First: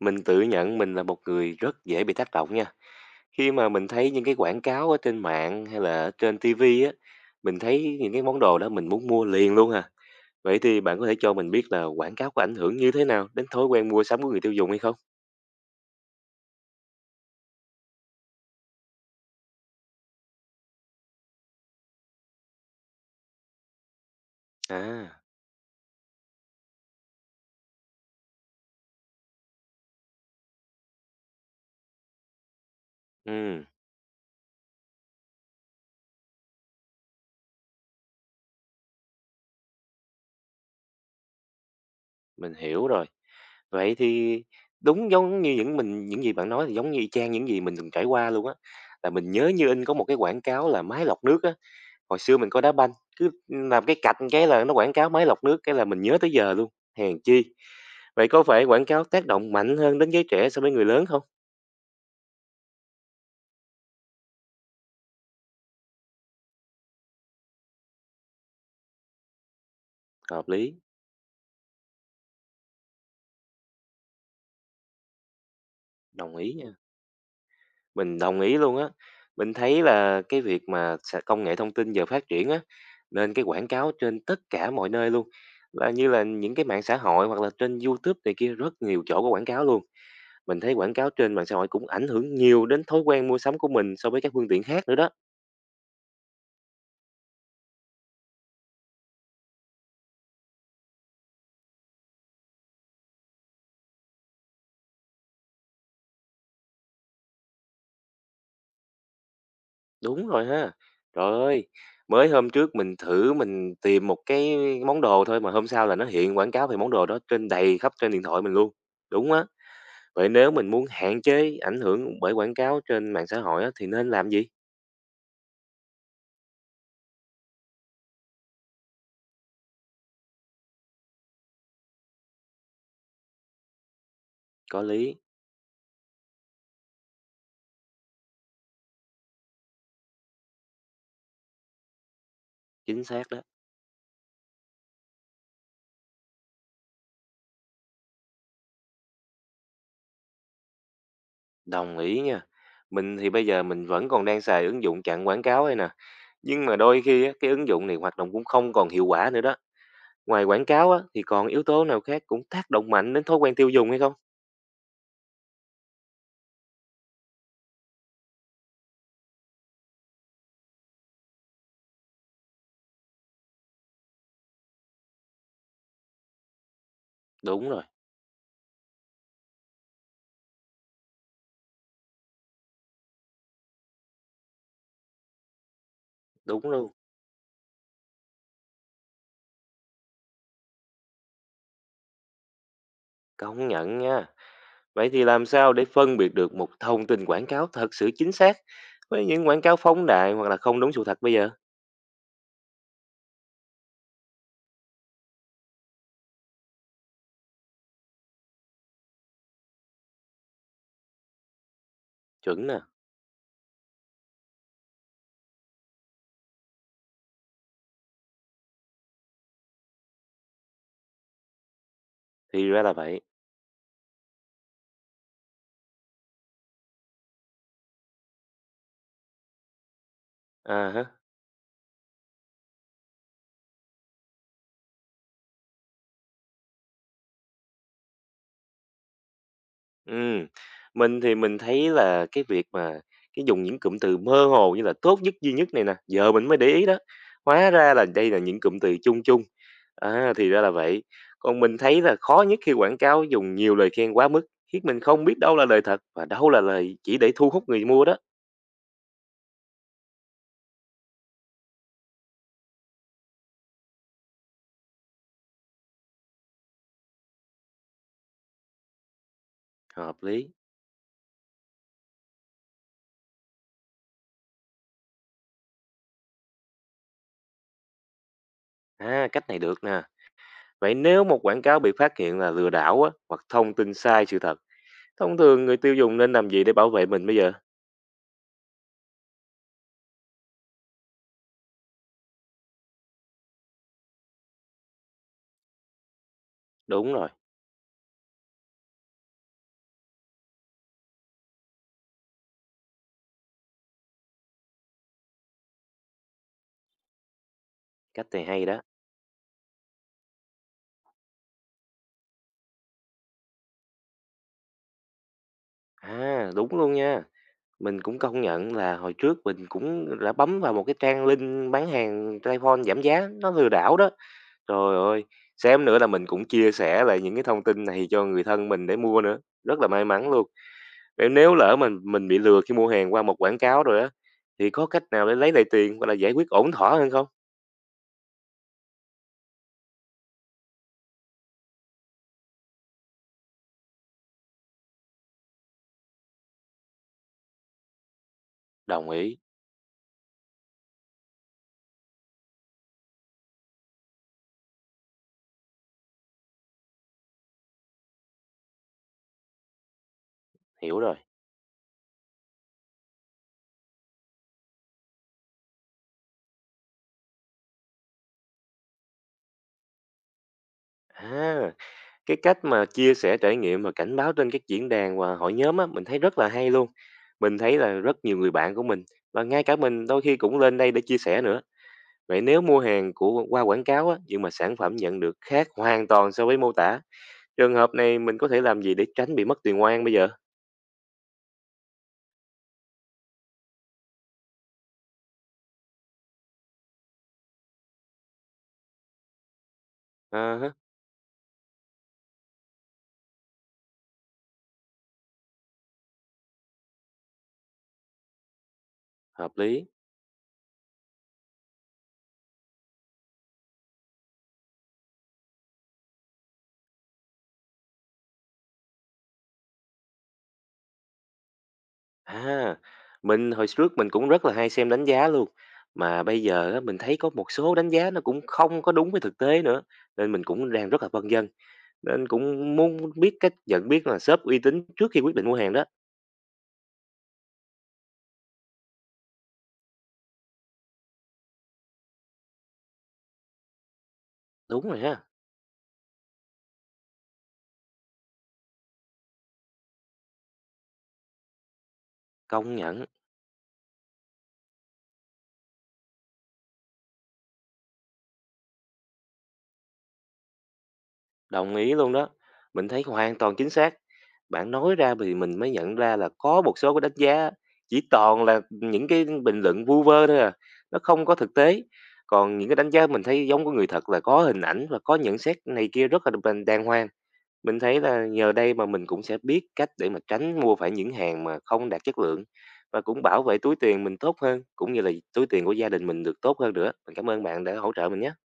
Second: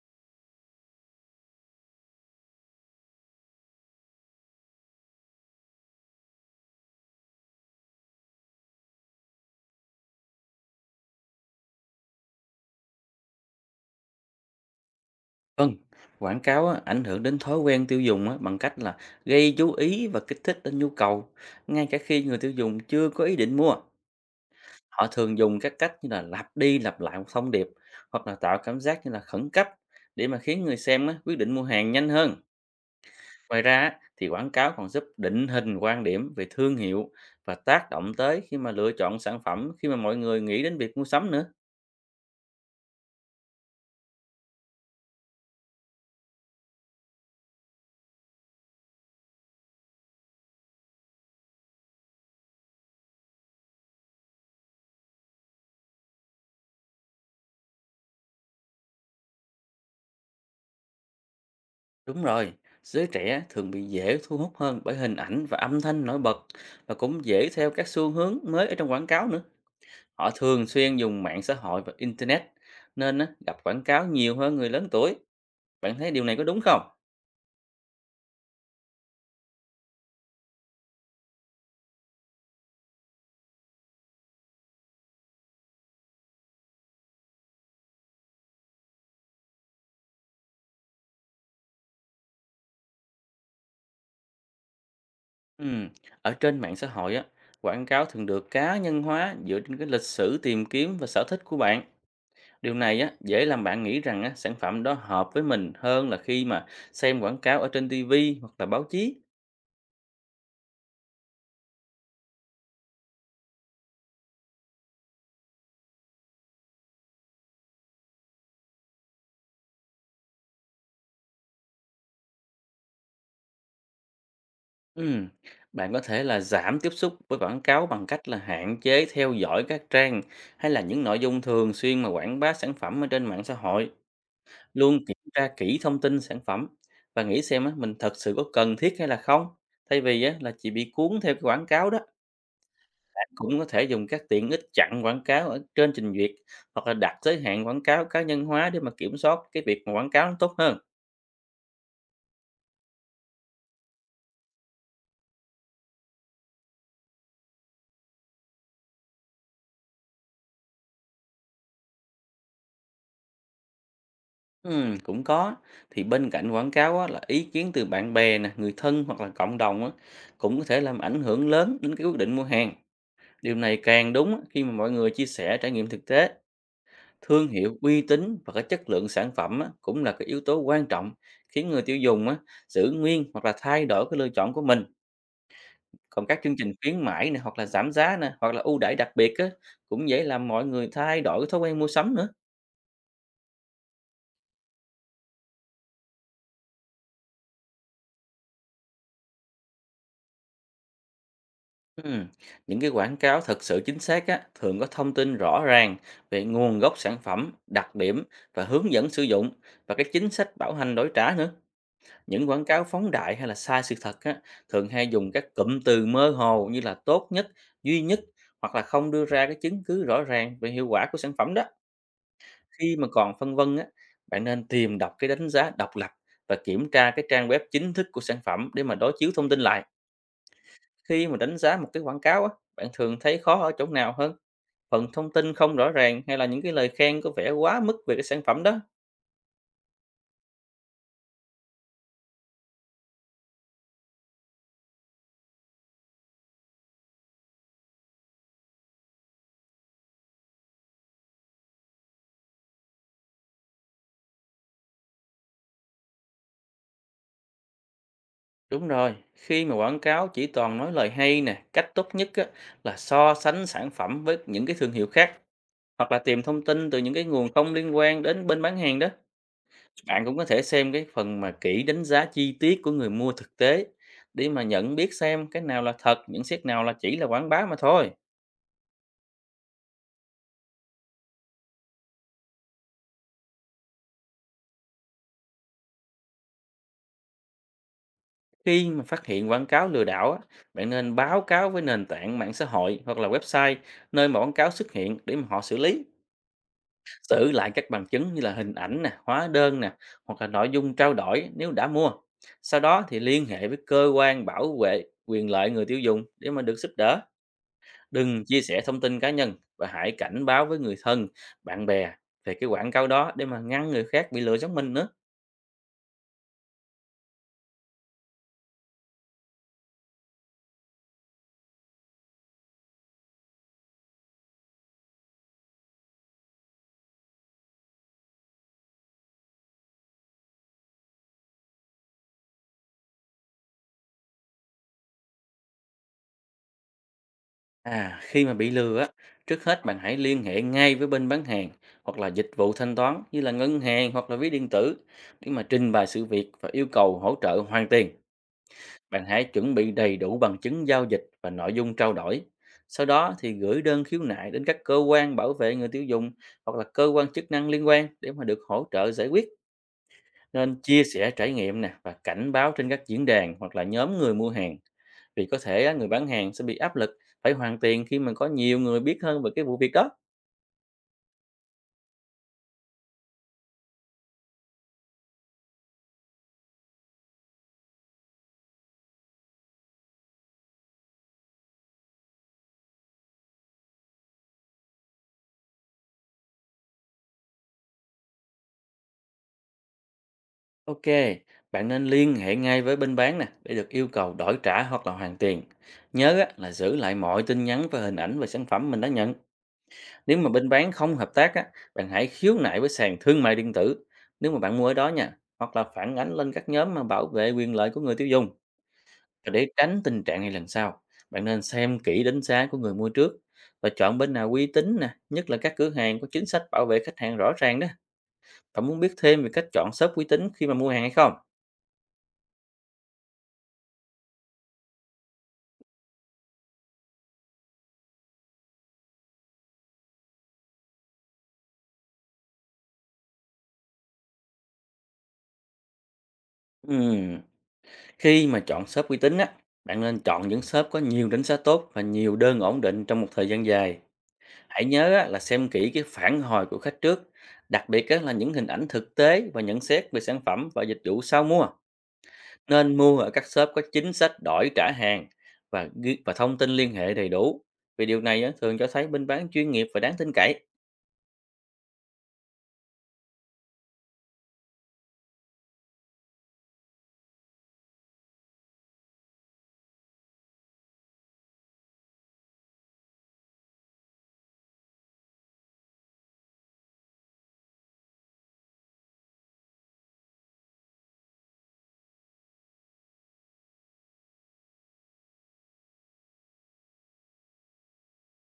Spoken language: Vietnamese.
Mình tự nhận mình là một người rất dễ bị tác động nha. Khi mà mình thấy những cái quảng cáo ở trên mạng hay là ở trên TV á, mình thấy những cái món đồ đó mình muốn mua liền luôn à. Vậy thì bạn có thể cho mình biết là quảng cáo có ảnh hưởng như thế nào đến thói quen mua sắm của người tiêu dùng hay không? Vâng, quảng cáo á, ảnh hưởng đến thói quen tiêu dùng á, bằng cách là gây chú ý và kích thích đến nhu cầu, ngay cả khi người tiêu dùng chưa có ý định mua. Họ À, thường dùng các cách như là lặp đi lặp lại một thông điệp, hoặc là tạo cảm giác như là khẩn cấp để mà khiến người xem á, quyết định mua hàng nhanh hơn. Ngoài ừm, ra á, thì quảng cáo còn giúp định hình quan điểm về thương hiệu và tác động tới khi mà lựa chọn sản phẩm, khi mà mọi người nghĩ đến việc mua sắm nữa. mình hiểu rồi. Vậy thì đúng giống như những gì bạn nói thì giống như y chang những gì mình từng trải qua luôn á. Là mình nhớ như in có một cái quảng cáo là máy lọc nước á. Hồi xưa mình có đá banh, cứ làm cái cạch cái là nó quảng cáo máy lọc nước, cái là mình nhớ tới giờ luôn, hèn chi. Vậy có phải quảng cáo tác động mạnh hơn đến giới trẻ so với người lớn không? Đúng rồi, giới trẻ thường bị dễ thu hút hơn bởi hình ảnh và âm thanh nổi bật, và cũng dễ theo các xu hướng mới ở trong quảng cáo nữa. Họ Hợp thường lý, xuyên dùng mạng xã hội và internet, nên á, gặp quảng cáo nhiều hơn người lớn tuổi. Bạn thấy điều này đồng có ý đúng nha. không? Mình đồng ý luôn á. Mình thấy là cái việc mà công nghệ thông tin giờ phát triển á, nên cái quảng cáo trên tất cả mọi nơi luôn. Là như là những cái mạng xã hội hoặc là trên YouTube này kia rất nhiều chỗ có quảng cáo luôn. Mình thấy quảng cáo trên mạng xã hội cũng ảnh hưởng nhiều đến thói quen mua sắm của mình so với các phương tiện khác nữa đó. Ừm, Ở trên mạng xã hội á, quảng cáo thường được cá nhân hóa dựa trên cái lịch sử tìm kiếm và sở thích của bạn. Điều này á, dễ làm bạn nghĩ rằng á, sản phẩm đó hợp với mình hơn là khi mà xem quảng cáo ở trên TV hoặc là báo chí. Đúng rồi ha. Trời ơi, mới hôm trước mình thử tìm một cái món đồ thôi mà hôm sau là nó hiện quảng cáo về món đồ đó trên đầy khắp trên điện thoại mình luôn. Đúng á. Vậy nếu mình muốn hạn chế ảnh hưởng bởi quảng cáo trên mạng xã hội á, thì nên làm gì? Ừm, bạn có thể là giảm tiếp xúc với quảng cáo bằng cách là hạn chế theo dõi các trang, hay là những nội dung thường xuyên mà quảng bá sản phẩm ở trên mạng xã hội. Có Luôn lý, kiểm tra kỹ thông tin sản phẩm, và nghĩ xem á, mình thật sự có cần thiết hay là không. Thay vì á, là chỉ bị cuốn theo cái quảng cáo đó, chính xác bạn đó. cũng có thể dùng các tiện ích chặn quảng cáo ở trên trình duyệt, hoặc là đặt giới hạn quảng cáo cá nhân hóa để mà kiểm soát cái việc mà quảng cáo nó tốt hơn. Đồng ý nha. Mình thì bây giờ mình vẫn còn đang xài ứng dụng chặn quảng cáo đây nè. Nhưng mà đôi khi á, cái ứng dụng này hoạt động cũng không còn hiệu quả nữa đó. Ngoài quảng cáo á, thì còn yếu tố nào khác cũng tác động mạnh đến thói quen tiêu dùng hay không? Cũng có. Thì bên cạnh quảng cáo á, là ý kiến từ bạn bè nè, người thân, hoặc là cộng đồng á, cũng có thể làm ảnh hưởng lớn đến cái quyết định mua hàng. Điều này càng đúng á, khi mà mọi người chia sẻ trải nghiệm thực tế. Thương Đúng hiệu, rồi, uy tín và cái chất lượng sản phẩm á, cũng là cái yếu tố quan trọng khiến người tiêu dùng á, giữ nguyên hoặc là thay đổi cái lựa chọn của mình. Còn các chương đúng trình luôn. khuyến mãi này, hoặc là giảm giá này, hoặc là ưu đãi đặc biệt á, cũng dễ làm mọi người thay đổi cái thói quen mua sắm nữa. Công nhận nha. Vậy thì làm sao để phân biệt được một thông tin quảng cáo thật sự chính xác với những quảng cáo phóng đại hoặc là không đúng sự thật bây giờ? Ừm, Những cái quảng cáo thật sự chính xác á, thường có thông tin rõ ràng về nguồn gốc sản phẩm, đặc điểm và hướng dẫn sử dụng, và cái chính sách bảo hành đổi trả nữa. Những quảng Chuẩn nè, cáo phóng đại hay là sai sự thật á, thường hay dùng các cụm từ mơ hồ như là tốt nhất, duy nhất, hoặc là không đưa ra cái chứng cứ rõ ràng về hiệu quả của sản phẩm đó. thì ra là Khi mà vậy. còn phân vân á, bạn nên tìm đọc cái đánh giá độc lập và kiểm tra cái trang web chính thức của sản phẩm để mà đối chiếu thông tin lại. À hả. Khi mà đánh giá một cái quảng cáo á, bạn thường thấy khó ở chỗ nào hơn? Phần thông tin không rõ ràng, hay là những cái lời khen có vẻ quá mức về cái sản phẩm đó? Ừ. Mình thì mình thấy là cái việc mà cái dùng những cụm từ mơ hồ như là tốt nhất, duy nhất này nè, giờ mình mới để ý đó. Hóa ra là đây là những cụm từ chung chung. À, thì ra là vậy. Còn mình thấy là khó nhất khi quảng cáo dùng nhiều lời khen quá mức, khiến mình không biết đâu là lời thật và đâu là lời chỉ để thu hút người mua đó. Đúng rồi, khi mà quảng cáo chỉ toàn nói lời hay nè, cách tốt nhất á, là so sánh sản phẩm với những cái thương hiệu khác, hoặc là tìm thông tin từ những cái nguồn không liên quan đến bên bán hàng đó. Hợp Bạn cũng có lý. thể xem cái phần mà kỹ đánh giá chi tiết của người mua thực tế, để mà nhận biết xem cái nào là thật, những xét nào là chỉ là quảng bá mà thôi. À, cách này được nè. Vậy nếu một quảng cáo bị phát hiện là lừa đảo á, hoặc thông tin sai sự thật, thông thường người tiêu dùng nên làm gì để bảo vệ mình bây giờ? Khi mà phát hiện quảng cáo lừa đảo á, bạn nên báo cáo với nền tảng mạng xã hội, hoặc là website nơi mà quảng cáo xuất hiện, để mà họ xử lý. Đúng rồi, Giữ lại các bằng chứng như là hình ảnh nè, hóa đơn nè, hoặc là nội dung trao đổi nếu đã mua. Sau đó thì liên hệ với cơ quan bảo vệ quyền lợi người tiêu dùng để mà được giúp đỡ. cách này Đừng chia hay đó. sẻ thông tin cá nhân, và hãy cảnh báo với người thân, bạn bè về cái quảng cáo đó để mà ngăn người khác bị lừa giống mình nữa. À, đúng luôn nha. Mình cũng công nhận là hồi trước mình cũng đã bấm vào một cái trang link bán hàng iPhone giảm giá, nó lừa đảo đó. Trời ơi, xem nữa là mình cũng chia sẻ lại những cái thông tin này cho người thân mình để mua nữa. Rất là may mắn luôn. Vậy nếu lỡ mình bị lừa khi mua hàng qua một quảng cáo rồi á, thì có cách nào để lấy lại tiền hoặc là giải quyết ổn thỏa hơn không? À, khi mà bị lừa á, trước hết bạn hãy liên hệ ngay với bên bán hàng, hoặc là dịch vụ thanh toán như là ngân hàng hoặc là ví điện tử, để mà trình bày sự việc và yêu cầu hỗ trợ hoàn tiền. Đồng Bạn ý, hãy chuẩn bị đầy đủ bằng chứng giao dịch và nội dung trao đổi. Sau đó thì gửi đơn khiếu nại đến các cơ quan bảo vệ người tiêu dùng, hoặc là cơ quan chức năng liên quan để mà được hỗ trợ giải quyết. Nên hiểu chia rồi. sẻ trải nghiệm nè, và cảnh báo trên các diễn đàn hoặc là nhóm người mua hàng. Vì có thể á, người bán hàng sẽ bị áp lực phải hoàn tiền khi mà có nhiều người biết hơn về cái vụ việc đó. À, cái cách mà chia sẻ trải nghiệm và cảnh báo trên các diễn đàn và hội nhóm á, mình thấy rất là hay luôn. Mình thấy là rất nhiều người bạn của mình và ngay cả mình đôi khi cũng lên đây để chia sẻ nữa. Vậy nếu mua hàng qua quảng cáo á, nhưng mà sản phẩm nhận được khác hoàn toàn so với mô tả, trường hợp này mình có thể làm gì để tránh bị mất tiền oan bây giờ? Ok, bạn nên liên hệ ngay với bên bán nè, để được yêu cầu đổi trả hoặc là hoàn tiền. Nhớ á, là giữ lại mọi tin nhắn và hình ảnh về sản phẩm mình đã nhận. Nếu mà bên À, bán không hợp tác á, bạn hãy khiếu nại với sàn thương mại điện tử nếu mà bạn mua ở đó nha, hoặc là phản ánh lên các nhóm mà bảo vệ quyền lợi của người tiêu dùng. Và hợp để lý. tránh tình trạng này lần sau, bạn nên xem kỹ đánh giá của người mua trước, và chọn bên nào uy tín nè, nhất là các cửa hàng có chính sách bảo vệ khách hàng rõ ràng đó. Bạn muốn biết thêm về cách chọn shop uy tín khi mà mua hàng hay không? À, mình hồi trước mình cũng rất là hay xem đánh giá luôn. Mà bây giờ á, mình thấy có một số đánh giá nó cũng không có đúng với thực tế nữa. Nên mình cũng đang rất là vân vân. Nên cũng muốn biết cách nhận biết là shop uy tín trước khi quyết định mua hàng đó. Ừm, Khi mà chọn shop uy tín á, bạn nên chọn những shop có nhiều đánh giá tốt và nhiều đơn ổn định trong một thời gian dài. Hãy Đúng rồi nhớ ha, á, là xem kỹ cái phản hồi của khách trước, đặc biệt á, là những hình ảnh thực tế và nhận xét về sản phẩm và dịch vụ sau mua. công Nên nhận. mua ở các shop có chính sách đổi trả hàng và thông tin liên hệ đầy đủ. Vì điều này á, thường cho thấy bên bán chuyên nghiệp và đáng tin cậy. Đồng ý luôn đó. Mình thấy hoàn toàn chính xác. Bạn nói ra thì mình mới nhận ra là có một số cái đánh giá chỉ toàn là những cái bình luận vu vơ thôi à, nó không có thực tế. Còn những cái đánh giá mình thấy giống của người thật là có hình ảnh và có nhận xét này kia rất là đàng đàng hoàng. Mình thấy là nhờ đây mà mình cũng sẽ biết cách để mà tránh mua phải những hàng mà không đạt chất lượng và cũng bảo vệ túi tiền mình tốt hơn cũng như là túi tiền của gia đình mình được tốt hơn nữa. Mình cảm ơn bạn đã hỗ trợ mình nhé.